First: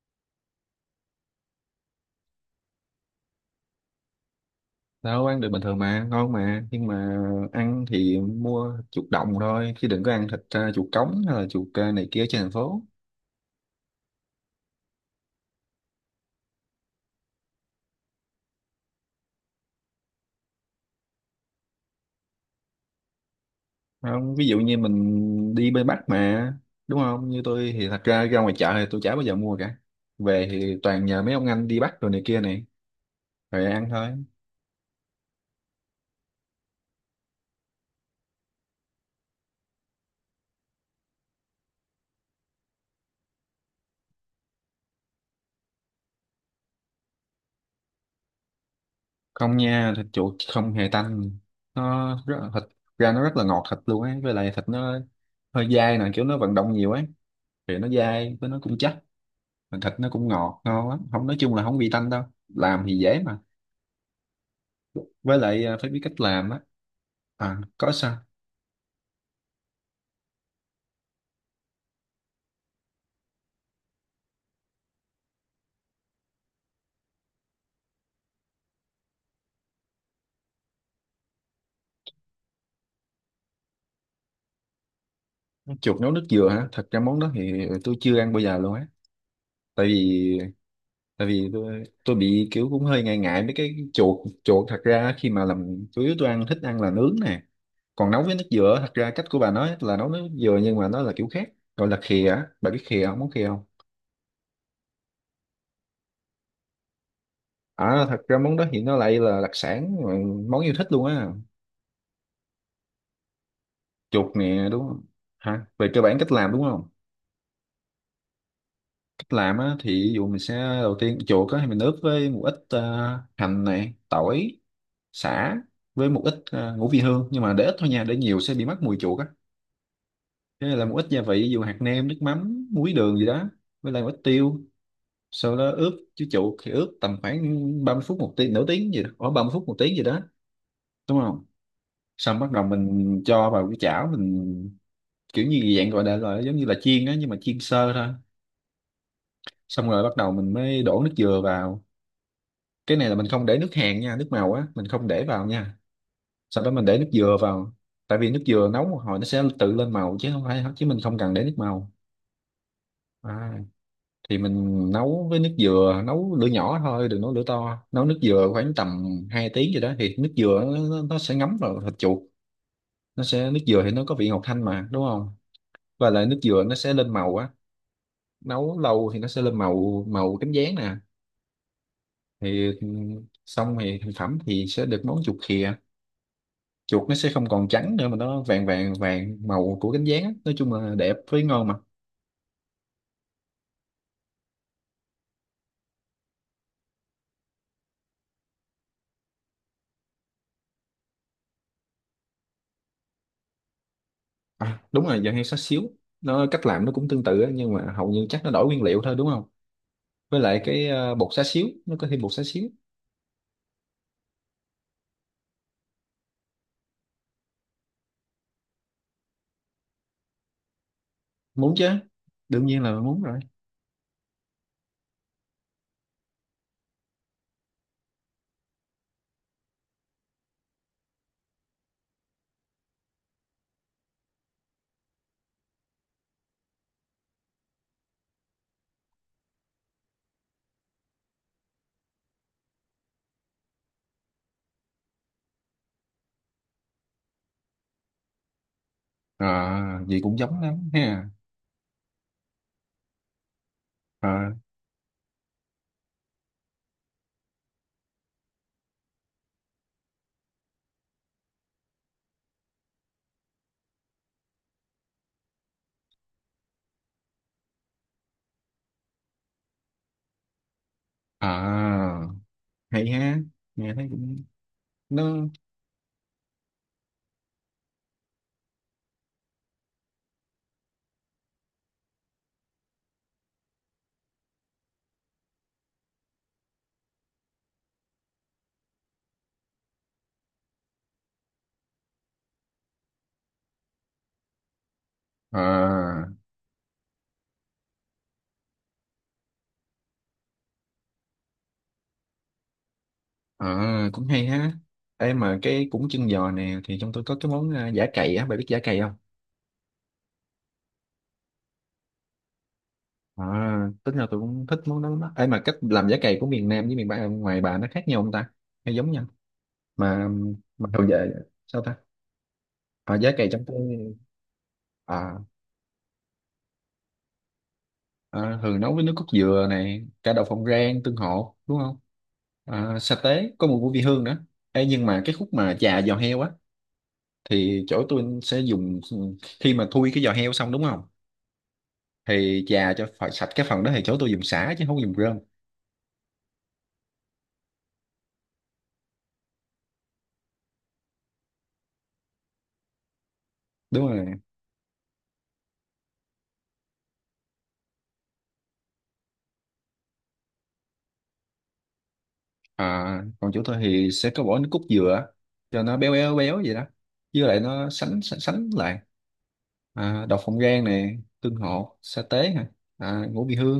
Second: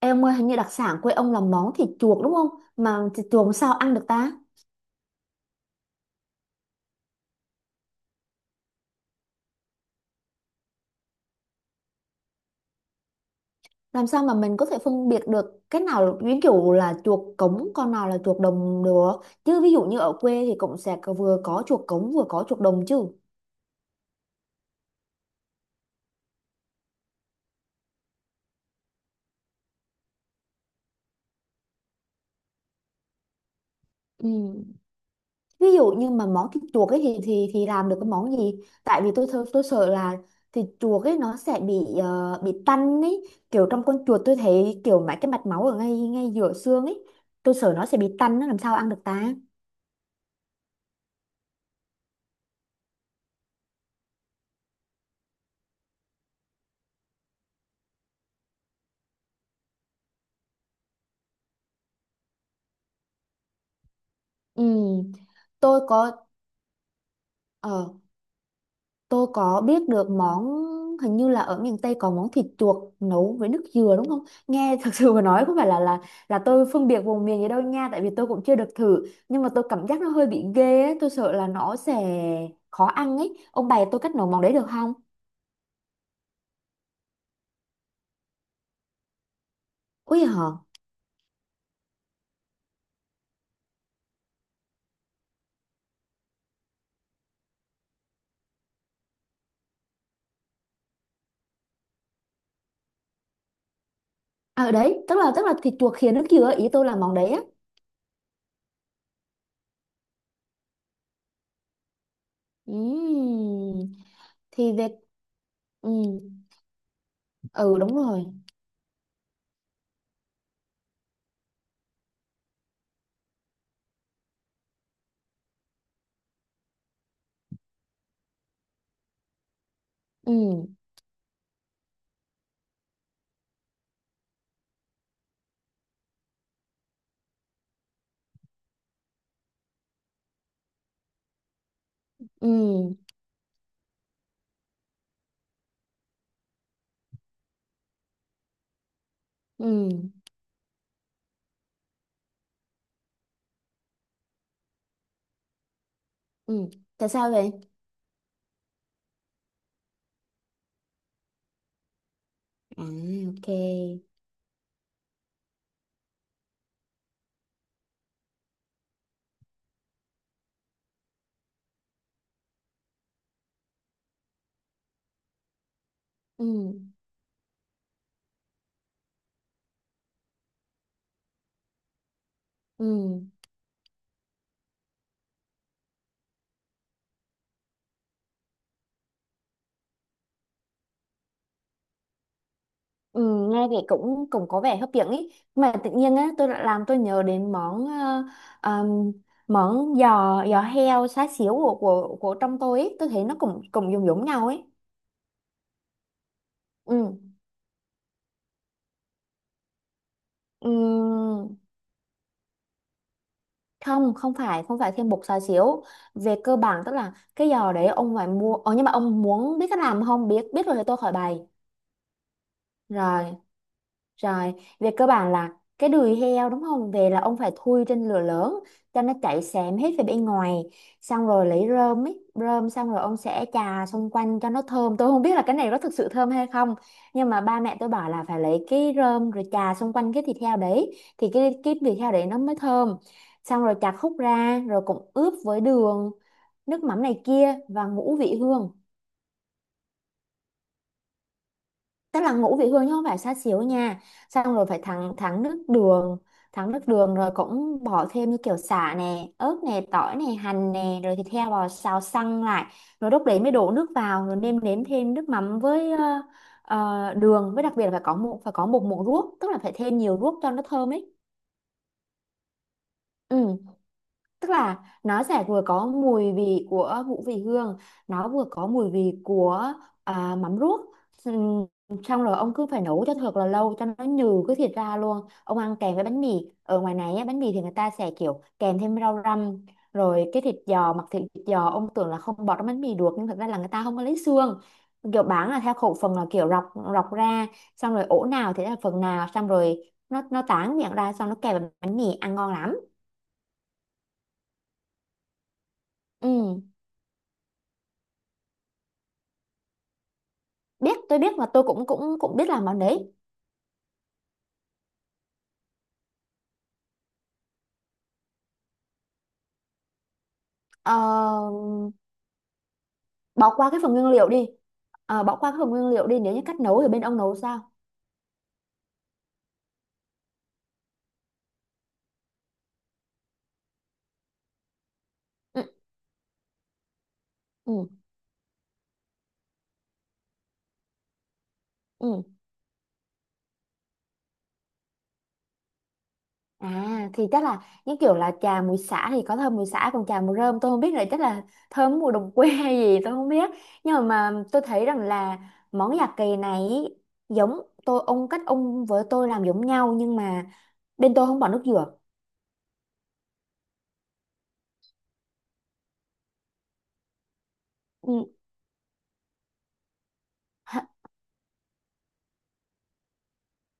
Em ơi, hình như đặc sản quê ông là món thịt chuột đúng không? Mà thịt chuột làm sao ăn được ta? Đâu, ăn được bình thường mà, ngon mà. Nhưng mà ăn thì mua chuột đồng thôi chứ đừng có ăn thịt chuột cống hay là chuột này kia trên thành phố. Làm sao mà mình có thể phân biệt được cái nào ví dụ là chuột cống, con nào là chuột đồng được? Chứ ví dụ như ở quê thì cũng sẽ vừa có chuột cống vừa có chuột đồng chứ. Không, ví dụ như mình đi bên Bắc mà, đúng không? Như tôi thì thật ra ra ngoài chợ thì tôi chả bao giờ mua cả, về thì toàn nhờ mấy ông anh đi bắt rồi này kia này, rồi ăn thôi. Ừ. Ví dụ như mà món thịt chuột ấy thì làm được cái món gì? Tại vì tôi sợ là thịt chuột ấy nó sẽ bị tanh ấy, kiểu trong con chuột tôi thấy kiểu mấy cái mạch máu ở ngay ngay giữa xương ấy, tôi sợ nó sẽ bị tanh, nó làm sao ăn được ta? Không nha, thịt chuột không hề tanh. Thịt ra nó rất là ngọt thịt luôn ấy, với lại thịt nó hơi dai nè, kiểu nó vận động nhiều ấy thì nó dai với nó cũng chắc, mà thịt nó cũng ngọt ngon lắm. Không, nói chung là không bị tanh đâu, làm thì dễ mà. Ừ. Với lại tôi phải biết có cách làm á. À, ờ có sao. tôi có biết được món, hình như là ở miền Tây có món thịt chuột nấu với nước dừa đúng không nghe, thật sự mà nói, có phải là là tôi phân biệt vùng miền gì đâu nha, tại vì tôi cũng chưa được thử, nhưng mà tôi cảm giác nó hơi bị ghê ấy. Tôi sợ là nó sẽ khó ăn ấy, ông bày tôi cách nấu món đấy được không? Chuột nấu nước dừa hả? Thật ra món đó thì tôi chưa ăn bao giờ luôn á. Tại Ui, vì hả? tại vì tôi bị kiểu cũng hơi ngại ngại mấy cái chuột. Chuột thật ra khi mà làm, chủ yếu tôi ăn, thích ăn là nướng nè. Còn nấu với nước dừa, thật ra cách của bà nói là nấu nước dừa nhưng mà nó là kiểu khác, gọi là khìa á. Bà biết khìa không, món khìa không? Ở đấy tức là thịt chuột khìa nước dừa, ý tôi là món đấy á. À, thật ra món đó thì nó lại là đặc sản, món yêu thích luôn á. Ừm, Chuột nè, thì đúng về. không? Hả, về Ừ. cơ bản cách làm đúng không? Ừ, đúng rồi. Cách làm á thì ví dụ mình sẽ, đầu tiên chuột á thì mình ướp với một ít hành này, tỏi, sả, với một ít ngũ vị hương, nhưng mà để ít thôi nha, để nhiều sẽ bị mất mùi chuột á. Thế Ừ. là một ít gia vị, ví dụ hạt nêm, nước mắm, muối, đường gì đó, với lại một ít tiêu. Sau đó ướp chứ, chuột thì ướp tầm khoảng 30 phút, 1 tiếng, nửa tiếng gì đó, khoảng 30 phút, một tiếng gì đó, đúng không? Xong bắt đầu Ừ. mình cho vào cái chảo mình, kiểu như dạng gọi là giống như là chiên á, nhưng mà chiên sơ thôi. Xong Ừ. rồi bắt đầu mình mới đổ nước dừa vào. Cái này là mình không để nước hàn nha, nước màu á mình không để vào nha. Sau Ừ. đó mình để Tại nước sao dừa vậy? vào. Tại vì nước dừa nấu một hồi nó sẽ tự lên màu, chứ không phải, chứ mình không cần để nước màu. À, ok. À, thì mình nấu với nước dừa, nấu lửa nhỏ thôi đừng nấu lửa to. Nấu nước dừa khoảng tầm 2 tiếng gì đó thì nước dừa nó sẽ ngấm vào thịt chuột. Nó sẽ Nước dừa thì nó có vị ngọt thanh mà, đúng không? Và lại nước Ừ. dừa nó sẽ lên màu á, nấu lâu thì nó sẽ lên màu, màu cánh gián nè. Thì Ừ. xong thì thành phẩm thì sẽ được món chuột khìa. Chuột nó sẽ không còn trắng nữa mà nó vàng vàng vàng, màu của cánh gián á. Nói chung là đẹp với ngon mà. Ừ, nghe thì cũng cũng có vẻ hấp dẫn ý, mà tự nhiên á tôi lại làm tôi nhớ đến món ờm, món giò giò heo xá xíu của trong tôi ý, tôi thấy nó cũng cũng giống giống nhau ấy. À, đúng rồi, giờ hay xá xíu, nó cách làm nó Ừ. cũng tương tự á, nhưng mà hầu như chắc nó đổi nguyên liệu thôi, đúng không? Với lại cái bột xá Ừm, xíu, nó có thêm bột xá xíu. không, không phải thêm bột xá xíu, về cơ bản tức là cái giò đấy ông phải mua, nhưng mà ông muốn biết cách làm không? Biết biết rồi thì tôi khỏi bày. Muốn chứ, đương nhiên là muốn Rồi. rồi. Rồi, về cơ bản là cái đùi heo đúng không? Về là ông phải thui trên lửa lớn cho nó chảy xém hết về bên ngoài. Xong rồi lấy rơm, xong rồi ông sẽ chà xung quanh cho nó thơm. Tôi không biết là cái này có thực sự thơm hay không. Nhưng mà ba mẹ tôi bảo là phải lấy cái rơm rồi chà xung quanh cái thịt heo đấy thì cái thịt heo đấy nó mới thơm. Xong rồi chặt khúc ra rồi cũng ướp với đường, nước mắm này kia và ngũ vị hương. À, gì cũng giống lắm ha. Tức là ngũ vị hương chứ không phải xá xíu nha. À, Xong rồi phải thắng thắng nước đường, thắng nước đường rồi cũng bỏ thêm như kiểu sả nè, ớt nè, tỏi nè, hành nè, rồi thịt heo vào xào săn lại, rồi lúc đấy mới đổ nước vào, rồi nêm nếm thêm nước mắm với đường, với đặc biệt là phải có một muỗng ruốc, tức là phải thêm nhiều ruốc cho nó thơm ấy. à, hay Ừ. ha. Nghe thấy cũng, Tức là nó sẽ nó, vừa có mùi vị của ngũ vị hương, nó vừa có mùi vị của mắm ruốc. Ừm, xong rồi ông cứ phải nấu cho thật là lâu cho nó nhừ cái thịt ra luôn, ông ăn kèm với bánh mì. Ở ngoài này á, bánh mì thì người ta sẽ kiểu kèm thêm rau răm, rồi cái thịt giò, mặc thịt giò ông tưởng là không bỏ trong bánh mì được nhưng thật ra là người ta không có lấy xương, kiểu bán là theo khẩu phần, là à. kiểu rọc rọc ra, xong rồi ổ nào thì là phần nào, xong rồi nó tán miệng ra, xong nó kèm với bánh mì ăn ngon lắm. À, cũng hay ha. Ê, mà cái cũng chân giò Ừ. nè thì trong tôi có cái món à, giả cày á, bà biết giả cày không? Biết, tôi biết, và tôi cũng cũng cũng biết làm món đấy. À, tính ra tôi cũng thích món đó lắm á. Ê, mà cách làm giả cày của miền Nam với miền Bắc ngoài bà nó khác nhau không ta? Hay giống nhau? Mà mà Ờ, thường về sao ta? À, giả cày bỏ trong qua cái phần nguyên tôi liệu đi. Ờ, à, bỏ qua cái phần nguyên liệu đi, nếu như cách nấu thì bên ông nấu sao? à, thường nấu với nước cốt dừa này, cả đậu phộng rang, tương hộ, đúng không? À, sa tế, có mùi của vị hương nữa. Ê, nhưng mà cái khúc Ừ, mà chà giò heo á thì ừ, chỗ tôi sẽ dùng, khi mà thui cái giò heo xong đúng không, ừ. thì chà cho phải sạch cái phần đó, thì chỗ tôi dùng sả chứ không có dùng rơm. À, thì chắc là những kiểu là trà mùi xả thì có thơm mùi xả, còn trà mùi rơm tôi không biết, là chắc là thơm mùi đồng quê hay gì tôi không biết. Nhưng Đúng rồi. mà tôi thấy rằng là món già kỳ này ý, giống, tôi ông, cách ông với tôi làm giống nhau, nhưng mà bên tôi không bỏ nước dừa. À, còn chỗ tôi thì sẽ có bỏ nước cốt dừa cho nó béo béo béo vậy đó, với lại nó sánh Ừ. sánh, sánh lại. À, đậu phộng Hả. rang nè, tương hộ, sa tế hả, à, ngũ vị hương,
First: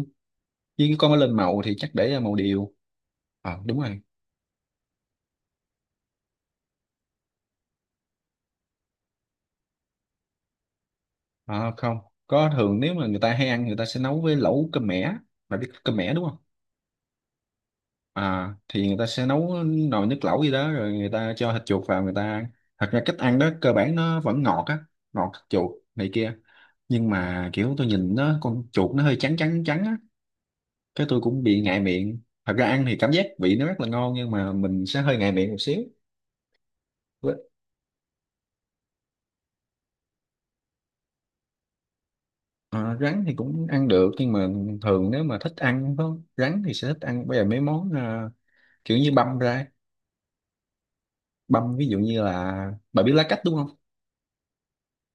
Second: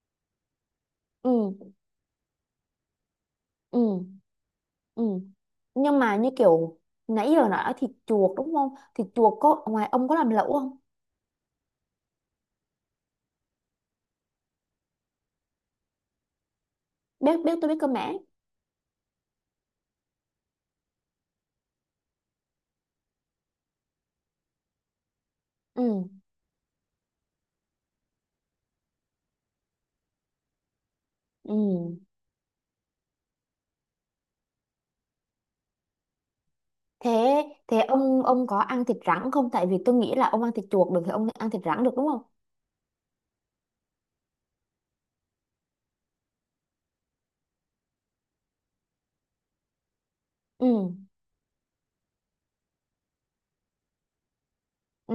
với cái con nó lên Ừ. màu thì chắc để màu điều. Ờ, Ừ. đúng rồi. Ừ. Nhưng mà như kiểu nãy giờ nói thịt chuột đúng không? Thịt chuột có, ngoài ông có làm lẩu không? Ờ, không, có thường nếu mà người ta hay ăn, người ta sẽ nấu với lẩu cơm mẻ. Bạn biết cơm mẻ đúng không? Biết biết tôi biết cơ mà. À thì người ta sẽ nấu nồi nước lẩu gì đó rồi người ta cho thịt chuột vào, người ta ăn. Thật ra cách ăn đó cơ bản nó vẫn ngọt á, ngọt thịt chuột Ừ. này kia. Nhưng mà kiểu tôi nhìn nó, con chuột nó hơi trắng trắng trắng á, cái tôi cũng bị ngại Ừ. miệng. Thật ra ăn thì cảm giác vị nó rất là ngon, nhưng mà mình sẽ hơi ngại miệng một xíu. Với- Thế thế ông có ăn thịt rắn không? Tại vì tôi nghĩ là ông ăn thịt chuột được thì ông ăn thịt rắn được đúng không? ờ, rắn thì cũng ăn được, nhưng mà thường nếu mà thích ăn có rắn thì sẽ thích ăn bây giờ mấy món kiểu như băm ra. Ừ. Băm ví dụ như là, bà biết lá cách đúng không? Ừ.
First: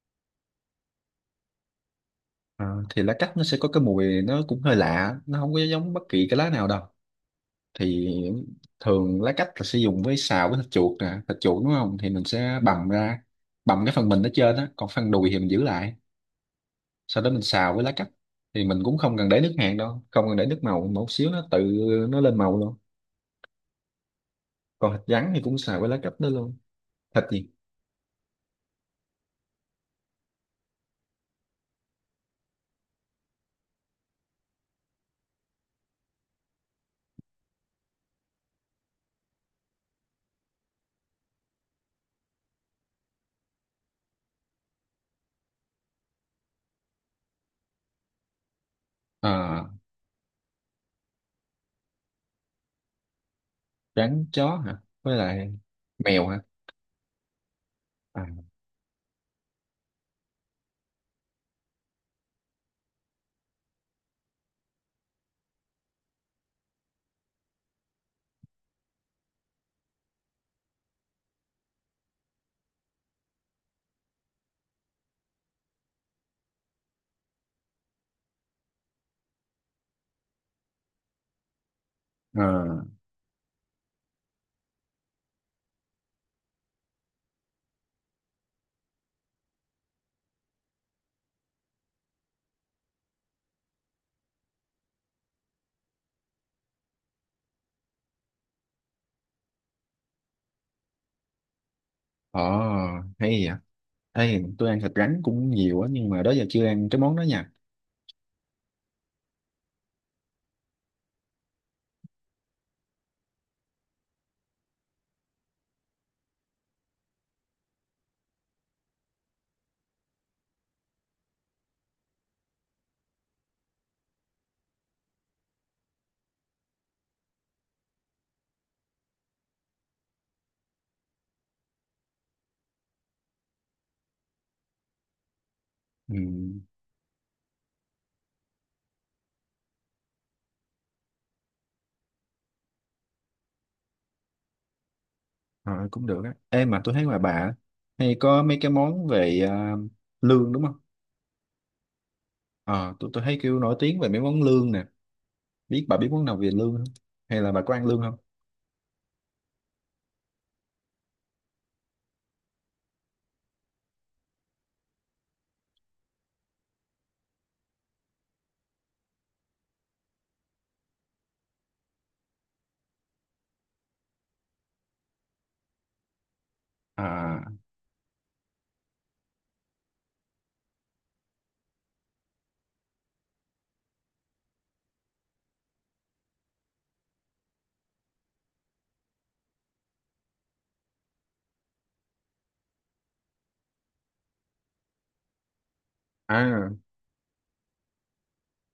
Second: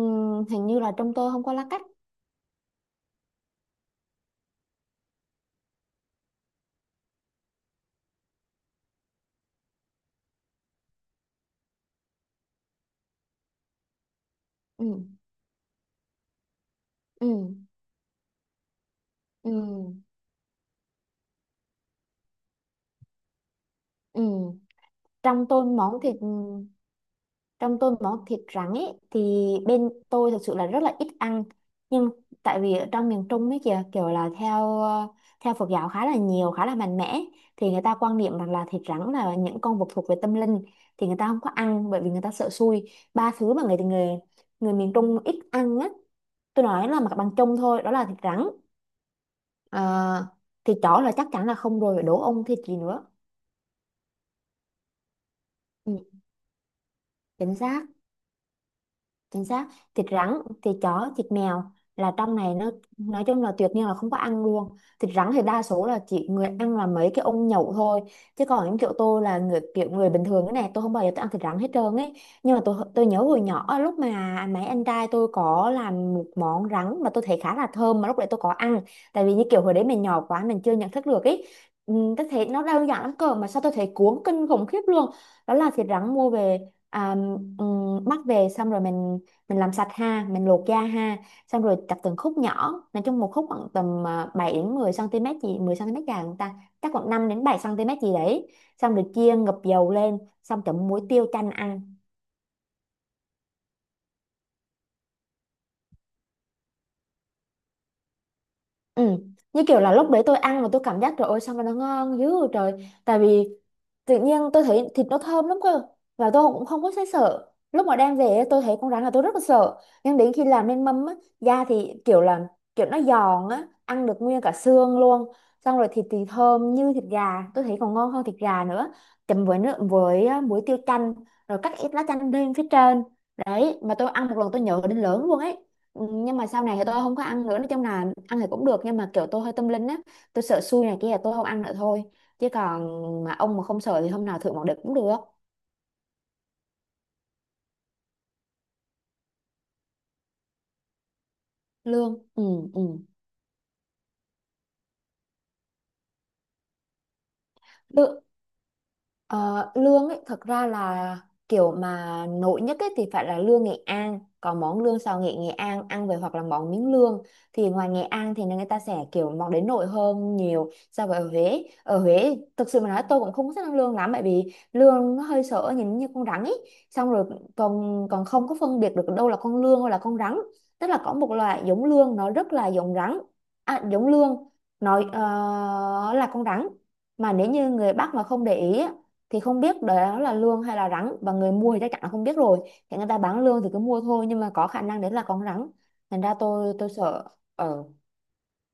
Hình như là trong tôi không có lá cách. À, thì lá cách nó sẽ có cái mùi nó cũng hơi lạ, nó không có giống bất kỳ cái lá nào đâu. Thì thường lá cách là sẽ dùng với, xào với thịt chuột nè. Thịt chuột đúng không thì mình sẽ bằm ra, bằm cái phần mình ở trên á, còn Ừ. phần đùi thì mình giữ lại. Sau đó mình Ừ. xào với lá cách, thì mình cũng không cần để nước hạt đâu, Ừ. không cần để nước màu, một xíu nó tự nó lên màu luôn. Ừ. Còn thịt rắn thì Trong cũng tôi xào với lá món cách thịt đó luôn. Thịt gì? trong tôi món thịt rắn ấy thì bên tôi thực sự là rất là ít ăn, nhưng tại vì ở trong miền Trung ấy kìa, kiểu là theo theo Phật giáo khá là nhiều, khá là mạnh mẽ, thì người ta quan niệm rằng là thịt rắn là những con vật thuộc về tâm linh, thì người ta không có ăn, bởi vì người ta sợ xui. Ba thứ mà người người người miền Trung ít ăn á, tôi nói là mặt bằng chung thôi, đó là thịt rắn. À, Ờ, thịt chó là chắc chắn là không rồi, đố ông thịt gì nữa. rắn, chó hả, với lại Ừ, mèo hả? chính xác. À, Chính xác. Thịt rắn, thịt chó, thịt mèo, là trong này nó nói chung là tuyệt nhiên là không có ăn luôn. Thịt rắn thì đa số là chỉ người ăn là mấy cái ông nhậu thôi, chứ còn những kiểu tôi là người, kiểu người bình thường, cái này tôi không bao giờ tôi ăn thịt rắn hết trơn ấy. Nhưng mà tôi nhớ hồi nhỏ, lúc mà mấy anh trai tôi có làm một món rắn mà tôi thấy khá là thơm, mà lúc đấy tôi có ăn, tại vì như kiểu hồi đấy mình nhỏ quá mình chưa nhận thức được ấy. Ừ, tôi thấy nó à. đơn giản lắm, cơ mà sao tôi thấy cuốn kinh khủng khiếp luôn. Đó là thịt rắn mua về, à, ừ, mắc về xong rồi mình làm sạch ha, mình luộc da ha, xong rồi cắt từng khúc nhỏ, nói chung một khúc khoảng tầm 7 đến 10 cm gì, 10 cm dài không ta, chắc khoảng 5 đến 7 cm gì đấy, xong rồi chiên ngập dầu lên, xong chấm muối tiêu chanh ăn. Ồ, hay vậy. Ê, tôi ăn thịt rắn cũng nhiều á, nhưng mà đó giờ chưa ăn cái món đó nha. Ừ. Như kiểu là lúc đấy tôi ăn mà tôi cảm giác trời ơi sao mà nó ngon dữ vậy trời. Tại vì tự nhiên tôi thấy thịt nó thơm lắm cơ. Và tôi cũng không có thấy sợ. Lúc mà đem về ấy, tôi thấy con rắn là tôi rất là sợ, nhưng đến khi làm nên mâm á, da thì kiểu nó giòn á, ăn được nguyên cả xương luôn. Xong rồi thịt thì thơm như thịt gà, tôi thấy còn ngon hơn thịt gà nữa. Chấm với nước, với á, muối tiêu chanh, rồi cắt ít lá chanh lên phía trên. Đấy, mà tôi ăn một lần tôi nhớ đến lớn luôn ấy. Ừ, Ừ, nhưng mà sau này thì tôi không có ăn nữa, nói chung là ăn thì cũng được, nhưng mà kiểu tôi hơi tâm linh á, tôi sợ xui này kia là tôi không ăn nữa thôi, chứ còn, mà ông mà không sợ thì hôm nào thử một đợt cũng được. ờ, cũng được á. Ê, mà tôi thấy ngoài bà á, hay có mấy cái món về à, lương đúng không? Lương. Ừ. Ừ. Ờ, tôi thấy kêu nổi tiếng về mấy món lương nè. Biết, bà biết món nào về lương không? Hay là bà có ăn lương không? Lự- Ờ, lương ấy thật ra là, kiểu mà nổi nhất ấy thì phải là lương Nghệ An, có món lương xào nghệ Nghệ An ăn về, hoặc là món miếng lương, thì ngoài Nghệ An thì người ta sẽ kiểu, món đến nổi hơn nhiều so với ở Huế. Ở Huế thực sự mà nói tôi cũng không có thích ăn lương lắm, bởi vì lương nó hơi sợ, nhìn như con rắn ấy, xong rồi À, còn còn không có phân biệt được đâu là con lương hay là con rắn, tức là có một loại giống lương nó rất là giống rắn, à, giống lương nói là con rắn, mà nếu như người Bắc mà không để ý á, thì không biết đó là lương hay là rắn, và người mua thì chắc chắn là không biết rồi, thì người ta bán lương thì cứ mua thôi, nhưng mà có khả năng đấy là con rắn, thành ra à, tôi sợ. Ờ.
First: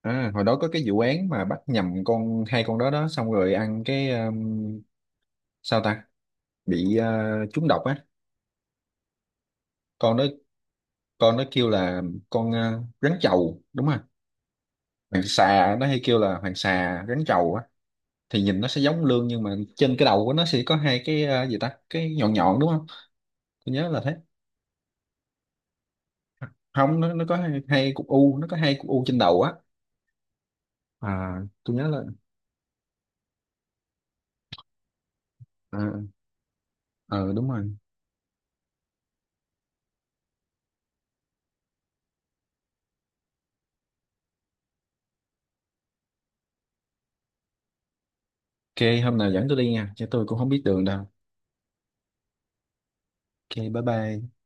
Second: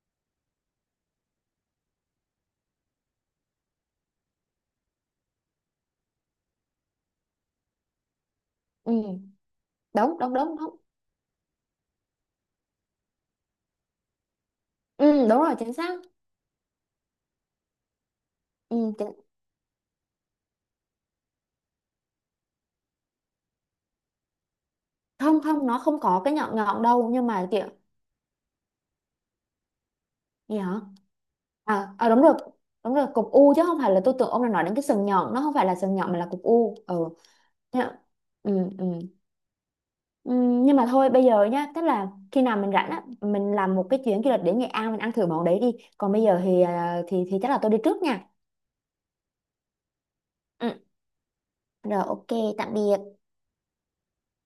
à hồi đó có cái vụ án mà bắt nhầm con, hai con đó đó, xong rồi ăn cái sao ta? Bị trúng độc á. Ừ. Con Đúng, đó, đúng, đúng, đúng. con nó kêu là, con rắn chầu đúng không? Hoàng Ừ, đúng rồi, chính xà, nó hay xác. kêu là hoàng xà, rắn chầu á, thì nhìn nó Ừ, sẽ giống chính... lươn nhưng mà trên cái đầu của nó sẽ có hai cái gì ta, cái nhọn nhọn đúng không? Tôi nhớ là thế. Không, không, nó không có cái nhọn nhọn Không, đâu, nó nó nhưng có mà hai, kiểu, hai cục u, nó có hai cục u trên đầu á. gì hả? À, tôi nhớ À, là, à, đúng rồi. Đúng rồi, cục u chứ không phải, là tôi tưởng ông là nói đến cái sừng nhọn, nó không phải là à, sừng nhọn mà là cục u. Ừ. ờ, à, đúng rồi. Thế ạ. Ừ, ừ. Nhưng mà thôi bây giờ nhá, tức là khi nào mình rảnh á mình làm một cái chuyến du lịch đến Nghệ An mình ăn thử món đấy đi, còn bây giờ thì à, thì thì chắc là tôi đi trước nha. OK, hôm nào dẫn tôi đi nha chứ tôi cũng không biết Ừ. đường đâu. Rồi, ok. Tạm biệt. OK, bye bye.